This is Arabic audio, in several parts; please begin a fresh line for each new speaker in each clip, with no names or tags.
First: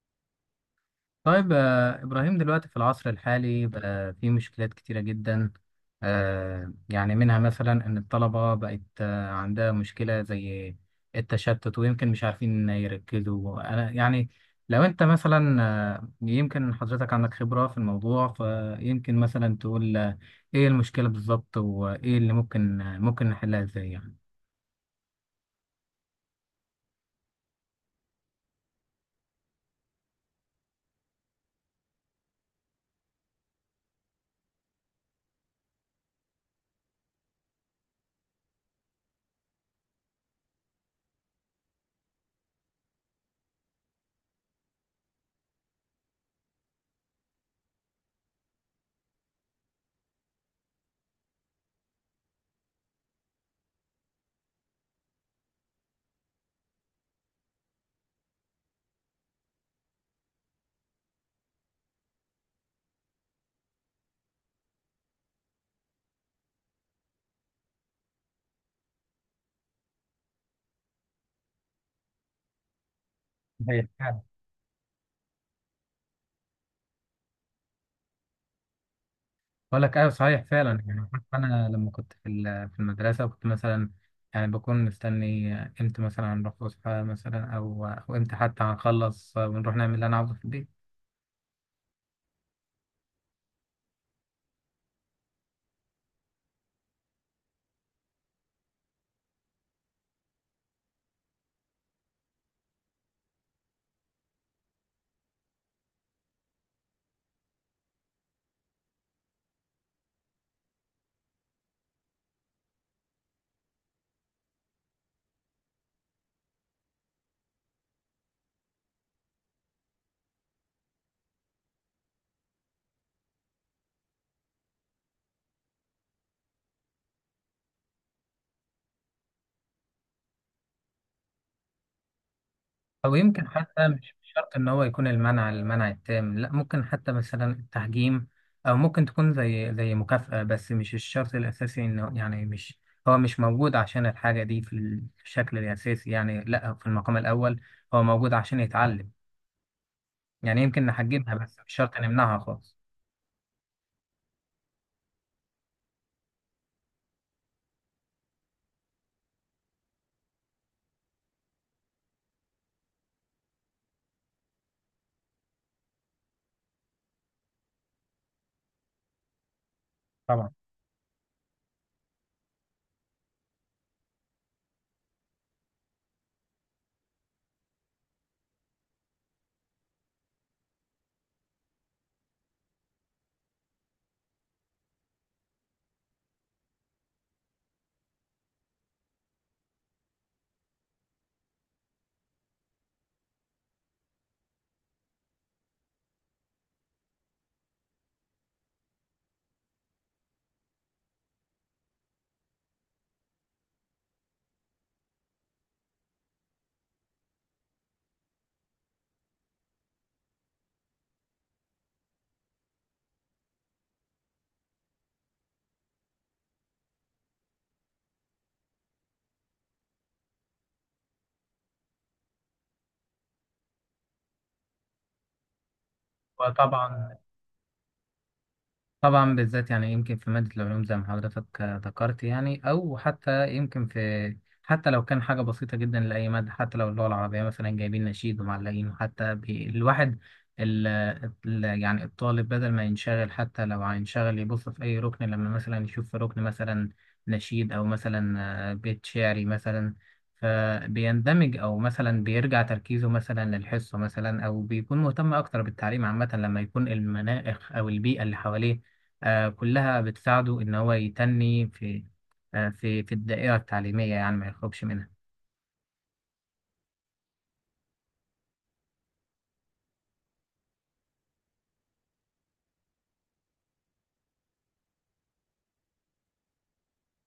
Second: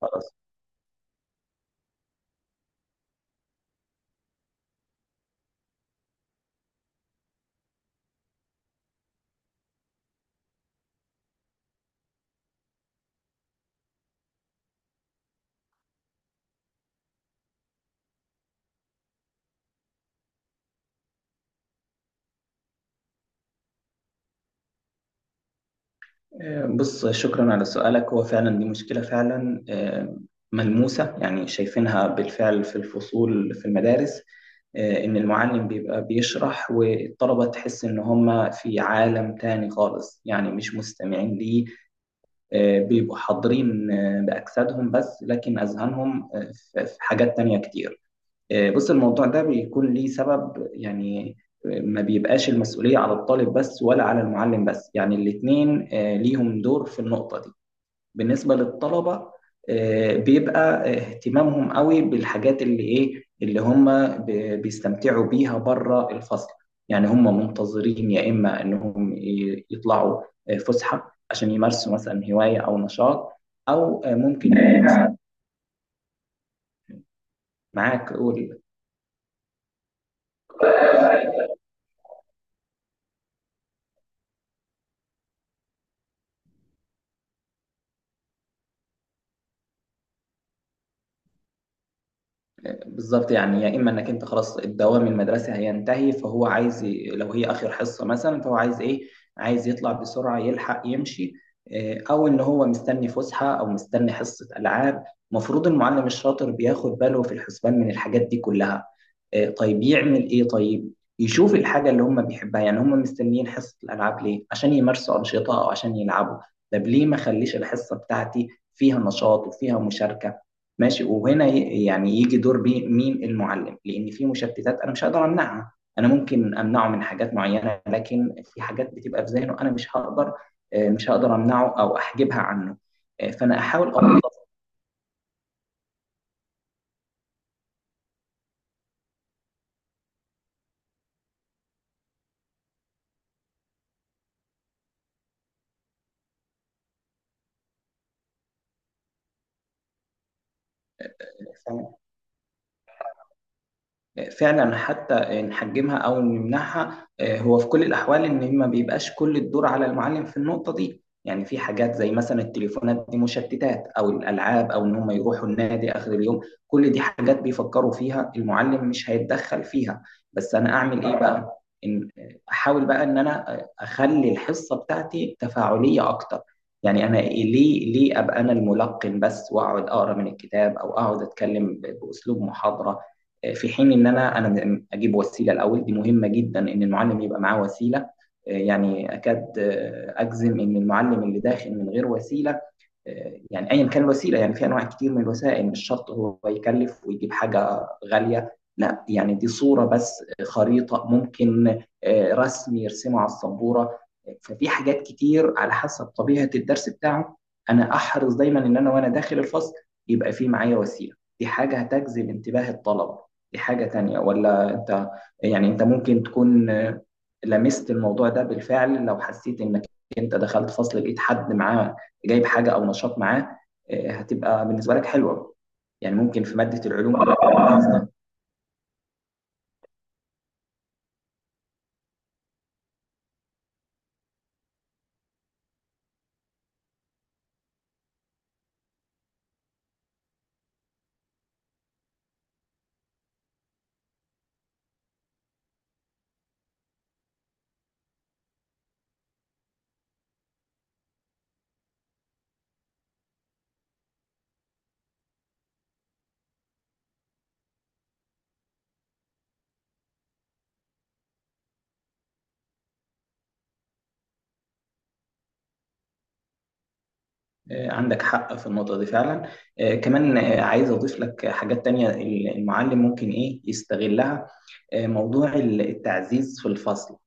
خلاص.
طيب، إبراهيم، دلوقتي في العصر الحالي بقى في مشكلات كتيرة جدا. يعني منها مثلا إن الطلبة بقت، عندها مشكلة زي التشتت، ويمكن مش عارفين يركزوا. أنا يعني لو أنت مثلا، يمكن حضرتك عندك خبرة في الموضوع، فيمكن مثلا تقول إيه المشكلة بالظبط، وإيه اللي ممكن نحلها إزاي.
بص، شكرا على سؤالك. هو فعلا دي مشكلة فعلا ملموسة، يعني شايفينها بالفعل في الفصول في المدارس. إن المعلم بيبقى بيشرح والطلبة تحس إن هم في عالم تاني خالص، يعني مش مستمعين ليه. بيبقوا حاضرين بأجسادهم بس، لكن أذهانهم في حاجات تانية كتير. بص، الموضوع ده بيكون ليه سبب. يعني ما بيبقاش المسؤولية على الطالب بس، ولا على المعلم بس، يعني الاتنين ليهم دور في النقطة دي. بالنسبة للطلبة، بيبقى اهتمامهم قوي بالحاجات اللي ايه، اللي هم بيستمتعوا بيها بره الفصل. يعني هم منتظرين يا اما انهم يطلعوا فسحة عشان يمارسوا مثلا هواية او نشاط،
يعني
او ممكن. معاك، قول.
بقول لك ايوه، صحيح فعلا. يعني حتى انا لما كنت في المدرسه كنت مثلا يعني بكون مستني امتى مثلا هنروح فسحه مثلا، او امتى حتى هنخلص ونروح نعمل اللي انا عاوزه في البيت.
بالظبط، يعني يا اما انك انت خلاص الدوام المدرسي هينتهي، فهو عايز لو هي اخر حصه مثلا، فهو عايز ايه؟ عايز يطلع بسرعه يلحق يمشي. او ان هو مستني فسحه او مستني حصه العاب. المفروض المعلم الشاطر بياخد باله في الحسبان من الحاجات دي كلها. طيب يعمل ايه؟ طيب يشوف الحاجه اللي هم بيحبها. يعني هم مستنيين حصه الالعاب ليه؟ عشان يمارسوا انشطه او عشان يلعبوا. طب ليه ما خليش الحصه بتاعتي فيها نشاط وفيها مشاركه؟ ماشي. وهنا يعني يجي دور مين؟ المعلم. لان في مشتتات انا مش هقدر امنعها. انا ممكن امنعه من حاجات معينه، لكن في حاجات بتبقى في ذهنه انا مش هقدر، مش هقدر امنعه او احجبها عنه.
او يمكن
فانا
حتى
احاول
مش
اوظف.
مش شرط ان هو يكون المنع المنع التام، لا، ممكن حتى مثلا التحجيم، او ممكن تكون زي مكافاه، بس مش الشرط الاساسي. انه يعني مش، هو مش موجود عشان الحاجه دي في الشكل الاساسي، يعني لا، في المقام الاول هو موجود عشان يتعلم. يعني يمكن نحجمها بس مش شرط نمنعها خالص.
فعلا، حتى نحجمها او نمنعها، هو في كل الاحوال ان ما بيبقاش كل الدور على المعلم في النقطه دي. يعني في حاجات زي مثلا التليفونات دي مشتتات، او الالعاب، او ان هم يروحوا النادي اخر اليوم. كل دي حاجات بيفكروا فيها، المعلم مش هيتدخل فيها.
طبعا،
بس انا اعمل ايه بقى؟ إن احاول بقى ان انا اخلي الحصه بتاعتي تفاعليه اكتر. يعني انا ليه ابقى انا الملقن بس، واقعد اقرا من الكتاب، او اقعد اتكلم باسلوب محاضره؟ في حين ان انا اجيب وسيله. الاول دي مهمه جدا، ان المعلم يبقى معاه وسيله. يعني اكاد اجزم ان المعلم اللي داخل من غير وسيله، يعني ايا كان الوسيله. يعني في انواع كتير من الوسائل، مش شرط هو يكلف ويجيب حاجه غاليه، لا، يعني دي صوره بس، خريطه، ممكن رسم يرسمه على السبوره. ففي حاجات كتير على حسب طبيعه الدرس بتاعه. انا احرص دايما ان انا وانا داخل الفصل يبقى في معايا وسيله. دي حاجه هتجذب انتباه الطلبه. دي حاجه تانية. ولا انت، يعني انت ممكن تكون لمست الموضوع ده بالفعل. لو حسيت انك انت دخلت فصل لقيت حد معاه جايب حاجه او نشاط معاه، هتبقى بالنسبه لك حلوه. يعني ممكن في ماده
وطبعا،
العلوم تبقى افضل.
طبعا بالذات، يعني يمكن في مادة العلوم زي ما حضرتك ذكرت. يعني أو حتى يمكن في، حتى لو كان حاجة بسيطة جدا لأي مادة، حتى لو اللغة العربية مثلا جايبين نشيد ومعلقين حتى الواحد، ال يعني الطالب بدل ما ينشغل، حتى لو هينشغل يبص في أي ركن، لما مثلا يشوف في ركن مثلا نشيد، أو مثلا بيت شعري مثلا، فبيندمج، أو مثلا بيرجع تركيزه مثلا للحصة مثلا، أو بيكون مهتم أكتر بالتعليم عامة. لما يكون المناخ أو البيئة اللي حواليه كلها بتساعده إن هو يتني في آه، في في الدائرة التعليمية، يعني ما يخرجش منها.
عندك حق في النقطه دي فعلا. كمان عايز اضيف لك حاجات تانية. المعلم ممكن ايه يستغلها؟ موضوع التعزيز في الفصل.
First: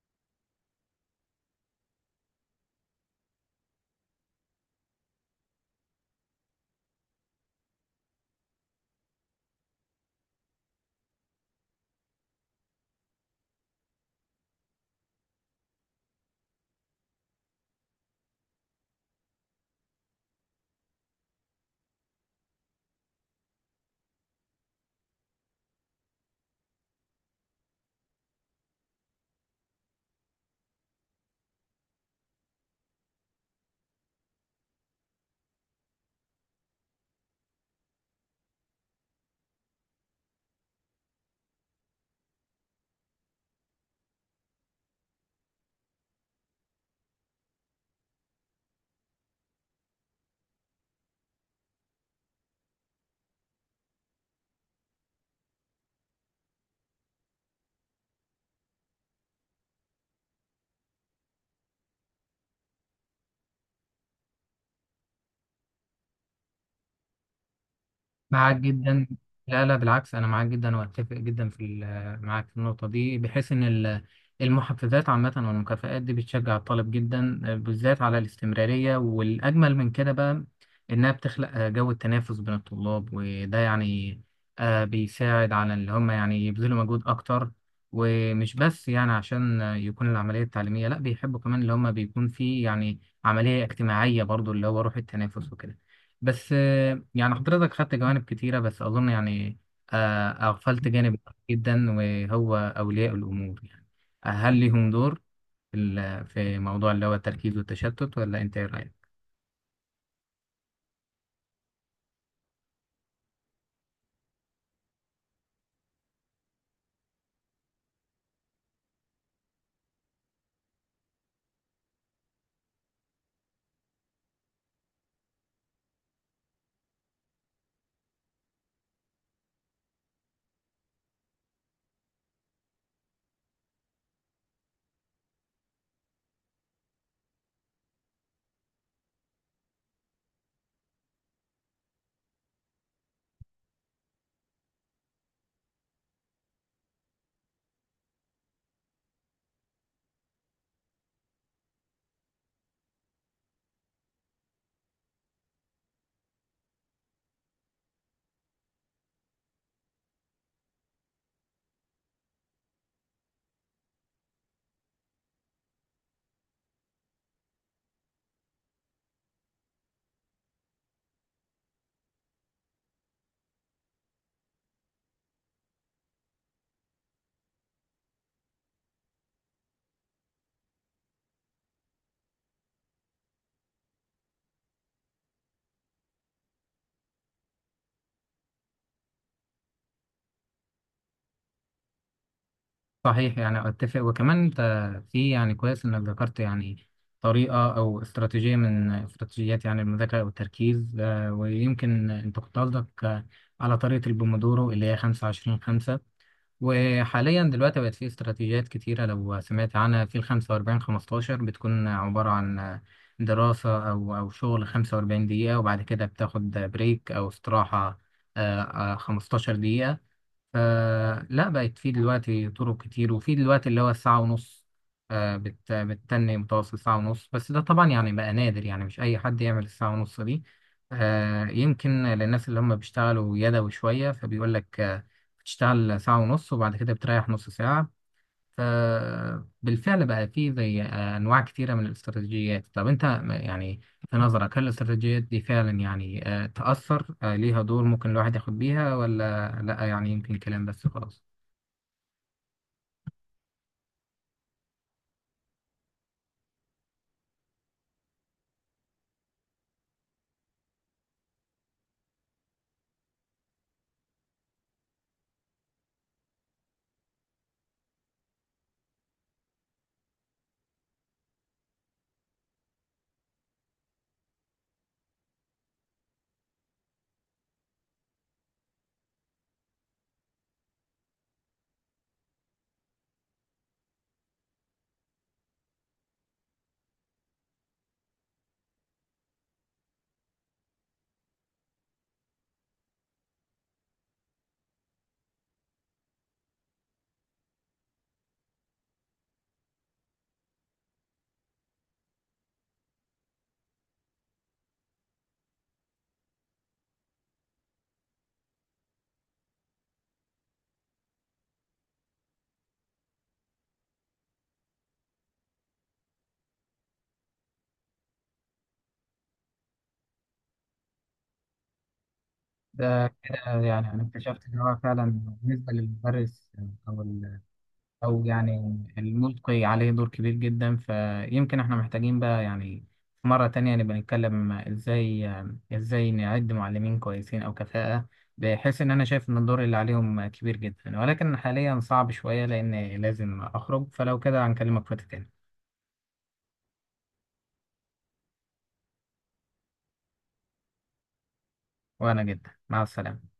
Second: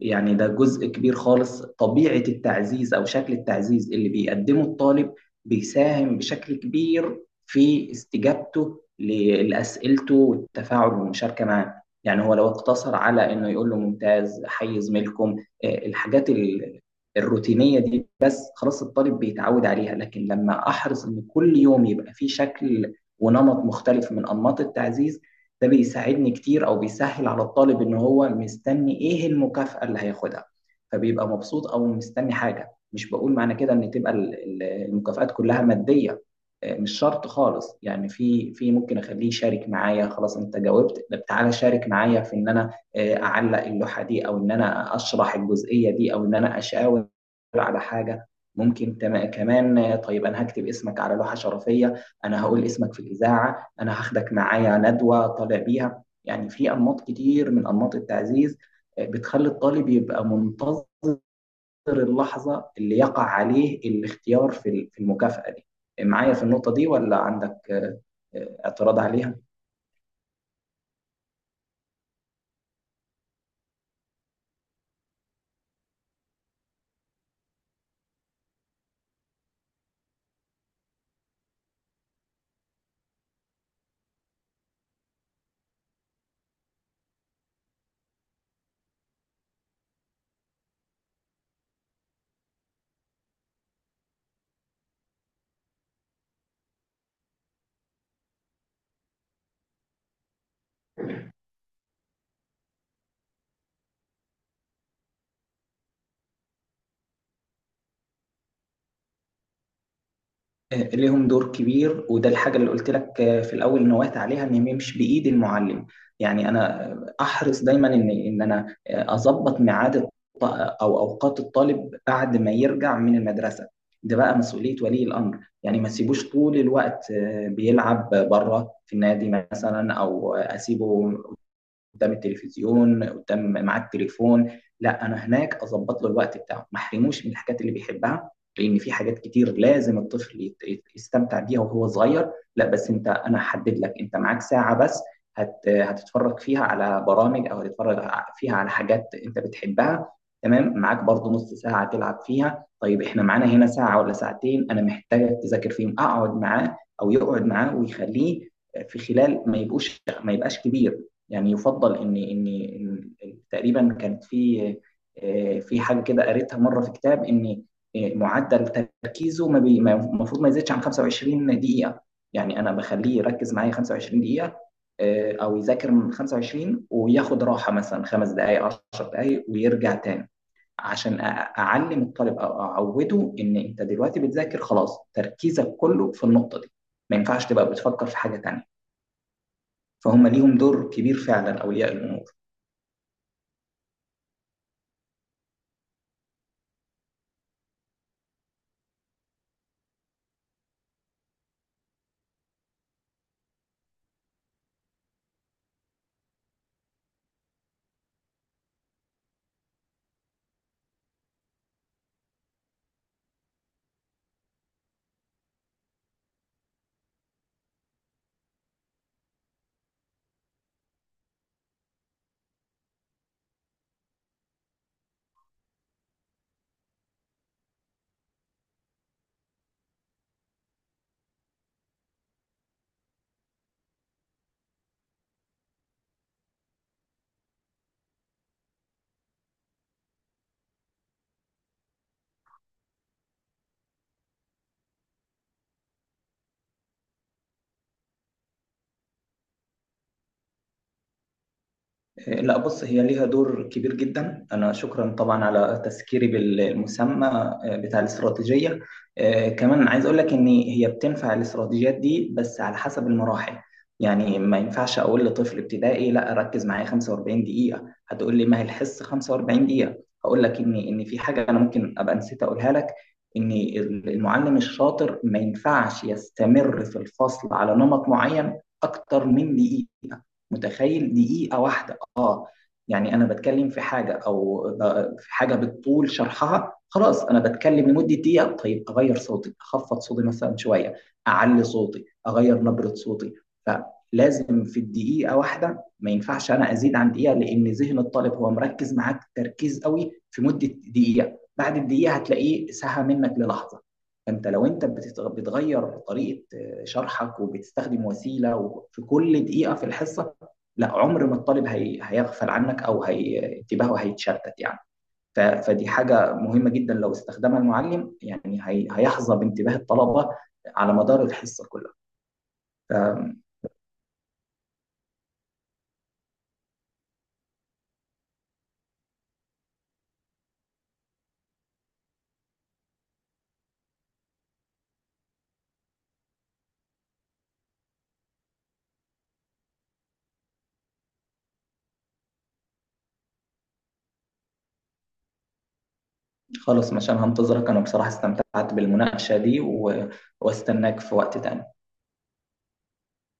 يعني ده جزء كبير خالص. طبيعة التعزيز أو شكل التعزيز اللي بيقدمه الطالب، بيساهم بشكل كبير في استجابته لأسئلته والتفاعل والمشاركة معاه. يعني هو لو اقتصر على إنه يقول له ممتاز، حي زميلكم، الحاجات الروتينية دي بس، خلاص الطالب بيتعود عليها. لكن لما أحرص إن كل يوم يبقى فيه شكل ونمط مختلف من أنماط التعزيز، ده بيساعدني كتير، او بيسهل على الطالب ان هو مستني ايه المكافأة اللي هياخدها، فبيبقى مبسوط او مستني حاجة. مش بقول معنى كده ان تبقى ال- المكافآت كلها مادية، مش شرط خالص. يعني في ممكن اخليه يشارك معايا. خلاص انت جاوبت، طب تعالى شارك معايا في ان انا اعلق اللوحة دي، او ان انا اشرح الجزئية دي، او ان انا اشاور على حاجة. ممكن كمان طيب انا هكتب اسمك على لوحة شرفية، انا هقول اسمك في الإذاعة، انا هاخدك معايا ندوه طالع بيها. يعني في انماط كتير من انماط التعزيز بتخلي الطالب يبقى منتظر اللحظه اللي يقع عليه الاختيار في المكافاه دي. معايا في النقطه دي، ولا عندك
معاك
اعتراض
جدا.
عليها؟
لا، لا، بالعكس، انا معاك جدا واتفق جدا معاك في النقطه دي، بحيث ان المحفزات عامه والمكافآت دي بتشجع الطالب جدا بالذات على الاستمراريه. والاجمل من كده بقى انها بتخلق جو التنافس بين الطلاب، وده يعني بيساعد على اللي هم يعني يبذلوا مجهود اكتر. ومش بس يعني عشان يكون العمليه التعليميه، لا، بيحبوا كمان اللي هم بيكون في يعني عمليه اجتماعيه برضو اللي هو روح التنافس وكده. بس يعني حضرتك خدت جوانب كتيرة، بس أظن يعني أغفلت جانب مهم جدا وهو أولياء الأمور. يعني هل لهم دور في موضوع اللي هو التركيز والتشتت، ولا أنت إيه رأيك؟
ليهم دور كبير، وده الحاجة اللي قلت لك في الأول نوهت عليها، إن ما يمشي بإيد المعلم. يعني أنا أحرص دايما إن أنا أظبط ميعاد أو أوقات الطالب بعد ما يرجع من المدرسة. ده بقى مسؤولية ولي الأمر. يعني ما تسيبوش طول الوقت بيلعب بره في النادي مثلا، أو أسيبه قدام التلفزيون، قدام مع التليفون. لا، انا هناك اظبط له الوقت بتاعه. ما احرموش من الحاجات اللي بيحبها، لان في حاجات كتير لازم الطفل يستمتع بيها وهو صغير. لا بس انت، انا هحدد لك، انت معاك ساعة بس هتتفرج فيها على برامج، او هتتفرج فيها على حاجات انت بتحبها. تمام. معاك برضو نص ساعة تلعب فيها. طيب احنا معانا هنا ساعة ولا ساعتين انا محتاجك تذاكر فيهم. اقعد معاه او يقعد معاه ويخليه. في خلال ما يبقوش ما يبقاش كبير، يعني يفضل ان تقريبا كانت في في حاجه كده قريتها مره في كتاب، ان معدل تركيزه ما بي- ما- المفروض ما يزيدش عن 25 دقيقه. يعني انا بخليه يركز معايا 25 دقيقه او يذاكر من 25 وياخد راحه مثلا 5 دقائق 10 دقائق ويرجع تاني، عشان اعلم الطالب او اعوده ان انت دلوقتي بتذاكر، خلاص تركيزك كله في النقطه دي، ما ينفعش تبقى بتفكر في حاجه تانيه. فهم ليهم دور كبير فعلا، اولياء الامور.
صحيح، يعني أتفق. وكمان أنت في، يعني كويس إنك ذكرت يعني طريقة أو استراتيجية من استراتيجيات يعني المذاكرة أو التركيز. ويمكن أنت كنت قصدك على طريقة البومودورو اللي هي 25 خمسة. وحاليا دلوقتي بقت في استراتيجيات كتيرة، لو سمعت عنها، في ال45 15، بتكون عبارة عن دراسة أو شغل 45 دقيقة، وبعد كده بتاخد بريك أو استراحة 15 دقيقة. فلا بقت في دلوقتي طرق كتير. وفي دلوقتي اللي هو الساعة ونص، بتتني متوسط ساعة ونص، بس ده طبعا يعني بقى نادر، يعني مش أي حد يعمل الساعة ونص دي. يمكن للناس اللي هم بيشتغلوا يدوي شوية، فبيقول لك بتشتغل ساعة ونص وبعد كده بتريح نص ساعة. فبالفعل بقى في زي أنواع كتيرة من الاستراتيجيات. طب أنت يعني في نظرك هل الاستراتيجيات دي فعلا يعني تأثر، ليها دور، ممكن الواحد ياخد بيها ولا لأ؟ يعني يمكن كلام بس خلاص.
لا، بص، هي ليها دور كبير جدا. أنا شكرا طبعا على تذكيري بالمسمى بتاع الاستراتيجية. كمان عايز أقول لك إن هي بتنفع الاستراتيجيات دي بس على حسب المراحل. يعني ما ينفعش أقول لطفل ابتدائي لا ركز معايا 45 دقيقة. هتقول لي ما هي الحصة 45 دقيقة. هقول لك إن في حاجة أنا ممكن أبقى نسيت أقولها لك، إن المعلم الشاطر ما ينفعش يستمر في الفصل على نمط معين أكتر من دقيقة. متخيل؟ دقيقة واحدة. اه، يعني انا بتكلم في حاجه، او في حاجه بالطول شرحها، خلاص انا بتكلم لمده دقيقه. طيب اغير صوتي، اخفض صوتي مثلا شويه، اعلي صوتي، اغير نبره صوتي. فلازم في الدقيقه واحده، ما ينفعش انا ازيد عن دقيقه، لان ذهن الطالب هو مركز معاك تركيز قوي في مده دقيقه. بعد الدقيقه هتلاقيه سهى منك للحظه. فانت لو انت بتغير طريقه شرحك وبتستخدم وسيله في كل دقيقه في الحصه، لا عمر ما الطالب هيغفل عنك، او انتباهه هيتشتت. يعني فدي حاجه مهمه جدا لو استخدمها المعلم، يعني هيحظى بانتباه الطلبه على مدار الحصه كلها.
ده كده يعني انا اكتشفت ان هو فعلا بالنسبه للمدرس، او او يعني الملقي عليه دور كبير جدا. فيمكن احنا محتاجين بقى يعني في مرة تانية نبقى نتكلم ازاي نعد معلمين كويسين او كفاءة، بحيث ان انا شايف ان الدور اللي عليهم كبير جدا. ولكن حاليا صعب شوية لان لازم اخرج، فلو كده هنكلمك وقت تاني.
خلاص، مشان هنتظرك. انا بصراحه استمتعت بالمناقشه دي واستناك في وقت تاني.
وانا جدا، مع السلامة.